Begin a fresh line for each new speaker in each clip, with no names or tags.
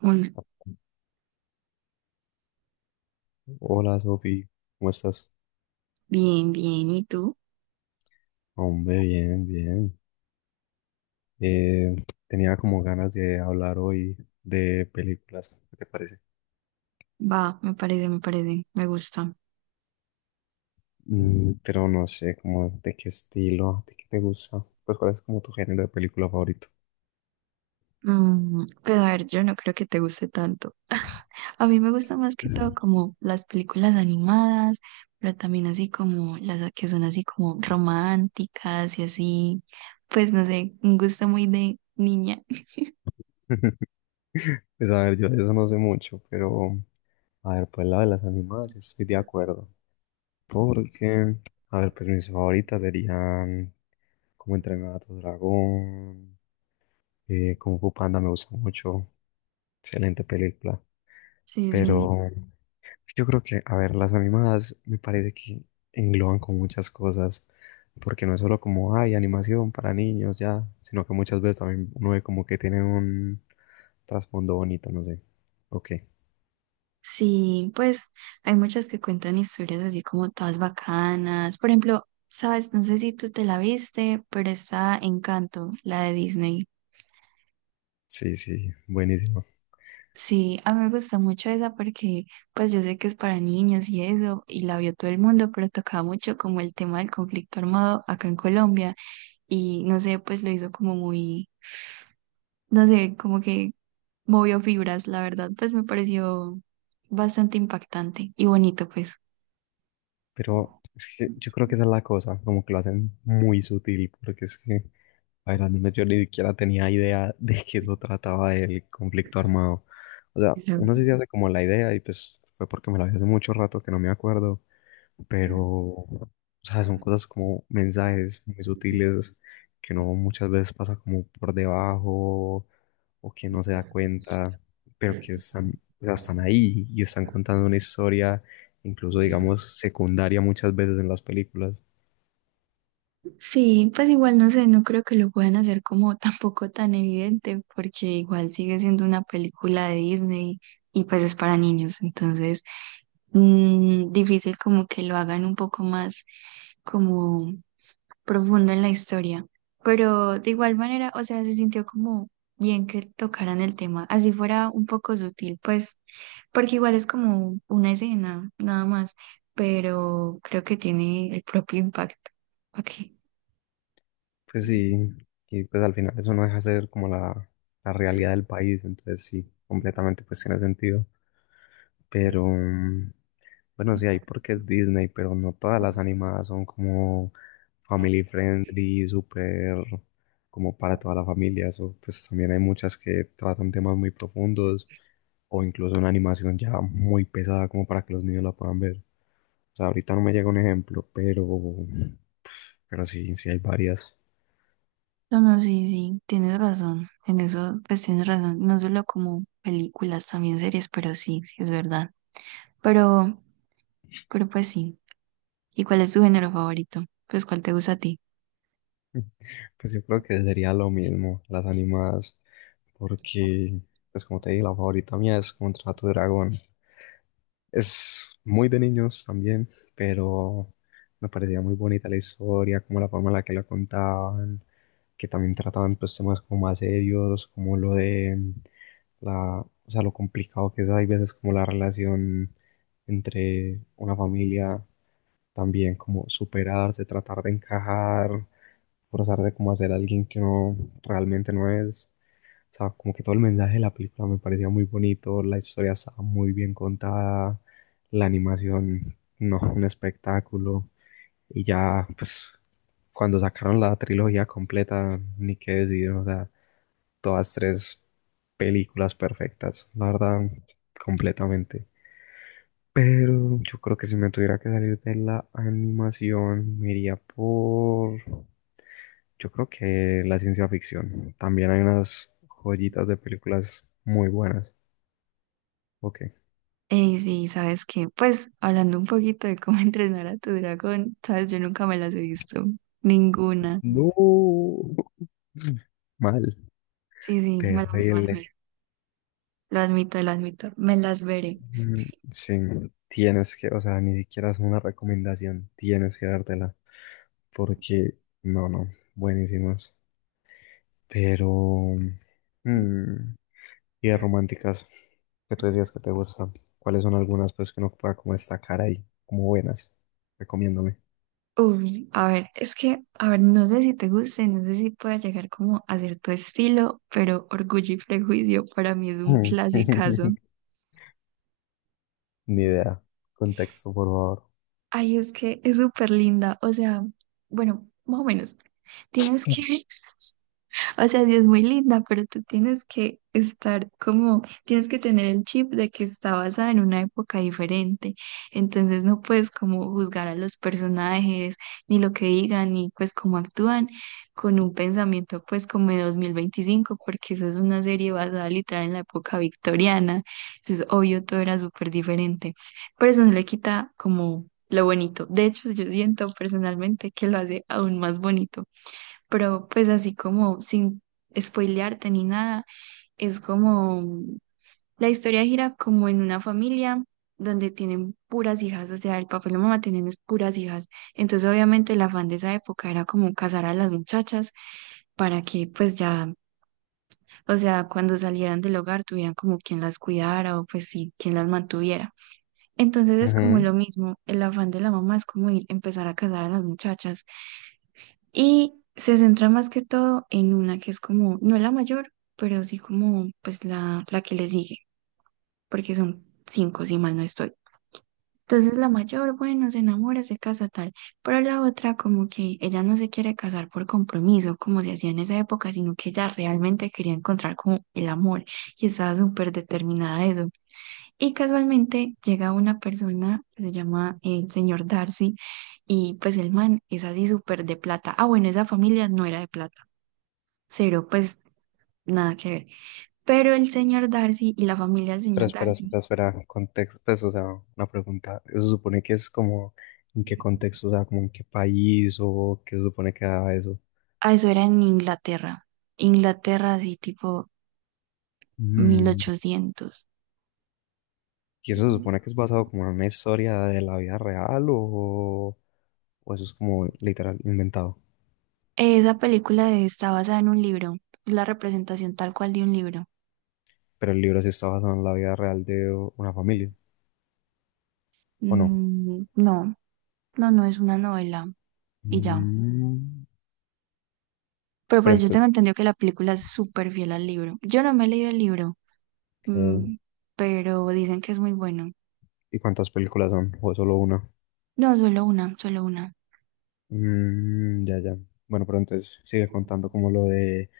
Hola,
Hola Sofi, ¿cómo estás?
bien, bien. ¿Y tú?
Hombre, bien, bien. Eh, tenía como ganas de hablar hoy de películas, ¿qué te parece?
Va, me parece, me gusta.
Pero no sé, como de qué estilo, de qué te gusta. Pues cuál es como tu género de película favorito.
Pues a ver, yo no creo que te guste tanto. A mí me gusta más que todo como las películas animadas, pero también así como las que son así como románticas y así. Pues no sé, un gusto muy de niña.
Pues a ver, yo de eso no sé mucho, pero a ver, pues la de las animadas sí estoy de acuerdo. Porque, a ver, pues mis favoritas serían como entrenar a tu dragón. Kung Fu Panda me gusta mucho, excelente película.
Sí, sí.
Pero yo creo que, a ver, las animadas me parece que engloban con muchas cosas, porque no es solo como, hay animación para niños ya, sino que muchas veces también uno ve como que tienen un trasfondo bonito, no sé. Ok,
Sí, pues hay muchas que cuentan historias así como todas bacanas. Por ejemplo, sabes, no sé si tú te la viste, pero está Encanto, la de Disney.
sí, sí, buenísimo.
Sí, a mí me gustó mucho esa porque pues yo sé que es para niños y eso, y la vio todo el mundo, pero tocaba mucho como el tema del conflicto armado acá en Colombia y no sé, pues lo hizo como muy, no sé, como que movió fibras, la verdad, pues me pareció bastante impactante y bonito, pues.
Pero es que yo creo que esa es la cosa, como que lo hacen muy sutil, porque es que, a ver, al menos yo ni siquiera tenía idea de que eso trataba el conflicto armado. O sea, uno sí se hace como la idea y pues fue porque me la vi hace mucho rato que no me acuerdo, pero, o sea, son cosas como mensajes muy sutiles que uno muchas veces pasa como por debajo o que no se da cuenta, pero que están, o sea, están ahí y están contando una historia, incluso digamos secundaria muchas veces en las películas.
Sí, pues igual no sé, no creo que lo puedan hacer como tampoco tan evidente, porque igual sigue siendo una película de Disney y pues es para niños, entonces difícil como que lo hagan un poco más como profundo en la historia. Pero de igual manera, o sea, se sintió como bien que tocaran el tema, así fuera un poco sutil, pues, porque igual es como una escena, nada más, pero creo que tiene el propio impacto. Ok.
Pues sí, y pues al final eso no deja de ser como la realidad del país, entonces sí, completamente pues tiene sentido. Pero, bueno, sí hay porque es Disney, pero no todas las animadas son como family friendly, súper como para toda la familia. Eso, pues también hay muchas que tratan temas muy profundos o incluso una animación ya muy pesada como para que los niños la puedan ver. O sea, ahorita no me llega un ejemplo, pero, pero sí, sí hay varias.
No, no, sí, sí, tienes razón. En eso, pues tienes razón. No solo como películas, también series, pero sí, sí es verdad. Pero, pero pues sí. ¿Y cuál es tu género favorito? Pues cuál te gusta a ti.
Pues yo creo que sería lo mismo, las animadas, porque, pues como te dije, la favorita mía es Contrato Dragón. Es muy de niños también, pero me parecía muy bonita la historia, como la forma en la que la contaban, que también trataban pues temas como más serios, como lo de la, o sea, lo complicado que es, hay veces como la relación entre una familia, también como superarse, tratar de encajar, forzarse como a ser alguien que no realmente no es. O sea, como que todo el mensaje de la película me parecía muy bonito, la historia estaba muy bien contada, la animación, no, un espectáculo. Y ya, pues, cuando sacaron la trilogía completa, ni qué decir, o sea, todas tres películas perfectas, la verdad, completamente. Pero yo creo que si me tuviera que salir de la animación, me iría por, yo creo que la ciencia ficción. También hay unas joyitas de películas muy buenas. Ok.
Ey, sí, ¿sabes qué? Pues hablando un poquito de cómo entrenar a tu dragón, ¿sabes? Yo nunca me las he visto. Ninguna.
No. Mal.
Sí, sí, mala mía, mala
Terrible.
mía. Lo admito, lo admito. Me las veré.
Mm. Sí. Tienes que, o sea, ni siquiera es una recomendación. Tienes que dártela. Porque, no, no. Buenísimas. Pero mm, y de románticas. Que tú decías que te gustan. ¿Cuáles son algunas, pues, que uno pueda como destacar ahí? Como buenas. Recomiéndome.
Uy, a ver, a ver, no sé si te guste, no sé si pueda llegar como a cierto estilo, pero Orgullo y Prejuicio para mí es un clasicazo.
Ni idea. Contexto, por favor.
Ay, es que es súper linda, o sea, bueno, más o menos. Tienes que, O sea, sí es muy linda, pero tú tienes que estar como, tienes que tener el chip de que está basada en una época diferente. Entonces no puedes como juzgar a los personajes, ni lo que digan, ni pues cómo actúan con un pensamiento pues como de 2025, porque esa es una serie basada literal en la época victoriana. Entonces, obvio, todo era súper diferente. Pero eso no le quita como lo bonito. De hecho, yo siento personalmente que lo hace aún más bonito, pero pues así como sin spoilearte ni nada, es como la historia gira como en una familia donde tienen puras hijas, o sea, el papá y la mamá tienen es puras hijas. Entonces, obviamente, el afán de esa época era como casar a las muchachas para que pues ya, o sea, cuando salieran del hogar tuvieran como quien las cuidara o pues sí, quien las mantuviera. Entonces es como lo
Ujú.
mismo, el afán de la mamá es como ir, empezar a casar a las muchachas. Y se centra más que todo en una que es como, no es la mayor, pero sí como pues la que le sigue, porque son cinco si mal no estoy. Entonces la mayor, bueno, se enamora, se casa tal, pero la otra como que ella no se quiere casar por compromiso, como se hacía en esa época, sino que ella realmente quería encontrar como el amor y estaba súper determinada a eso. Y casualmente llega una persona que se llama el señor Darcy y pues el man es así súper de plata. Ah, bueno, esa familia no era de plata. Cero, pues nada que ver. Pero el señor Darcy y la familia del
Pero
señor
espera,
Darcy,
espera, espera, contexto, pues, o sea, una pregunta, ¿eso supone que es como, en qué contexto, o sea, como en qué país o qué se supone que da eso?
ah, eso era en Inglaterra. Inglaterra, así tipo mil
Mm.
ochocientos
¿Y eso se supone que es basado como en una historia de la vida real o eso es como literal inventado?
Esa película está basada en un libro. Es la representación tal cual de un libro.
Pero el libro sí está basado en la vida real de una familia, ¿o no?
No, no, no es una novela. Y ya.
Mm,
Pero
pero
pues yo tengo
entonces,
entendido que la película es súper fiel al libro. Yo no me he leído el libro,
ok,
mm, pero dicen que es muy bueno.
¿y cuántas películas son? ¿O es solo una?
No, solo una, solo una.
Mm, ya, ya. Bueno, pero entonces sigue contando como lo de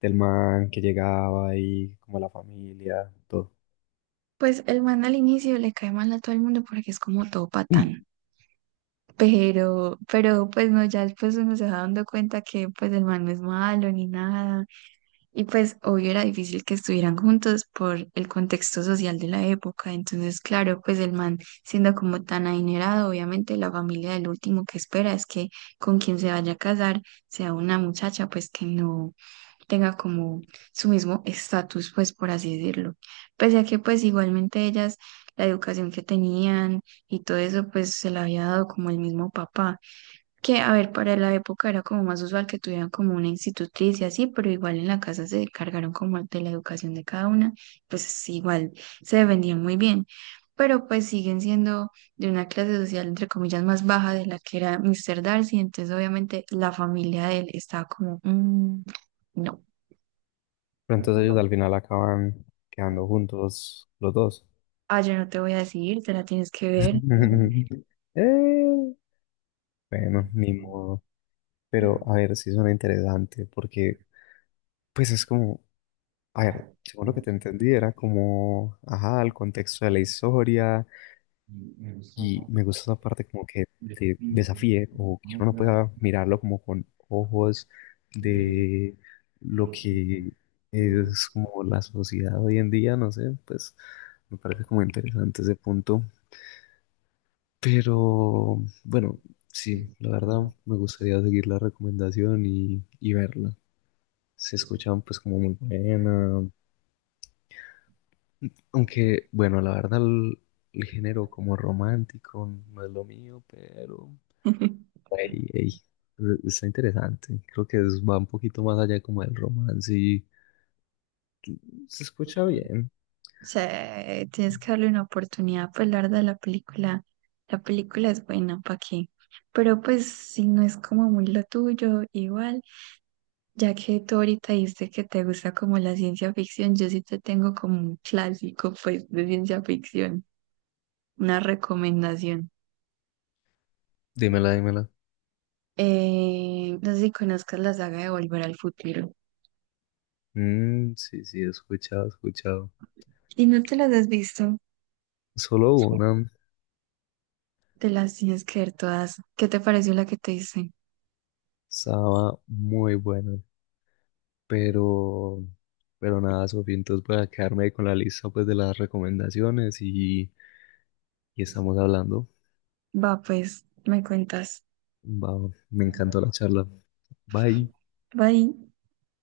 del man que llegaba y como la familia, todo.
Pues el man al inicio le cae mal a todo el mundo porque es como todo
Pero
patán. Pero pues no, ya después uno se va dando cuenta que pues el man no es malo ni nada. Y pues obvio era difícil que estuvieran juntos por el contexto social de la época. Entonces, claro, pues el man siendo como tan adinerado, obviamente la familia del último que espera es que con quien se vaya a casar sea una muchacha pues que no tenga como su mismo estatus, pues por así decirlo. Pese a que pues igualmente ellas, la educación que tenían y todo eso, pues se la había dado como el mismo papá, que a ver, para la época era como más usual que tuvieran como una institutriz y así, pero igual en la casa se encargaron como de la educación de cada una, pues sí, igual se defendían muy bien, pero pues siguen siendo de una clase social entre comillas más baja de la que era Mr. Darcy, entonces obviamente la familia de él estaba como, "Mm, no".
entonces ellos al final acaban quedando juntos los dos.
Ah, yo no te voy a decir, te la tienes que ver.
Eh, bueno, ni modo. Pero a ver, sí suena interesante porque pues es como, a ver, según lo que te entendí era como, ajá, el contexto de la historia. Y me gusta esa parte como que te desafíe o que uno no pueda mirarlo como con ojos de lo que es como la sociedad hoy en día, no sé, pues me parece como interesante ese punto. Pero bueno, sí, la verdad me gustaría seguir la recomendación y verla. Se escuchan pues como muy buena, aunque bueno, la verdad el género como romántico no es lo mío, pero... Ey, ey, Está interesante. Creo que va un poquito más allá como del romance y se escucha bien.
O sea, tienes que darle una oportunidad, pues la verdad la película es buena, ¿para qué? Pero pues si no es como muy lo tuyo, igual, ya que tú ahorita dijiste que te gusta como la ciencia ficción, yo sí te tengo como un clásico, pues, de ciencia ficción, una recomendación.
Dímela, dímela.
No sé si conozcas la saga de Volver al Futuro.
Mm, sí, sí, he escuchado, he escuchado.
Si no te las has visto,
Solo una
te las tienes que ver todas. ¿Qué te pareció la que te hice?
estaba muy buena, pero, pero nada, Sofía, entonces voy a quedarme con la lista pues de las recomendaciones y estamos hablando.
Va, pues, me cuentas.
Va, me encantó la charla. Bye.
Bye.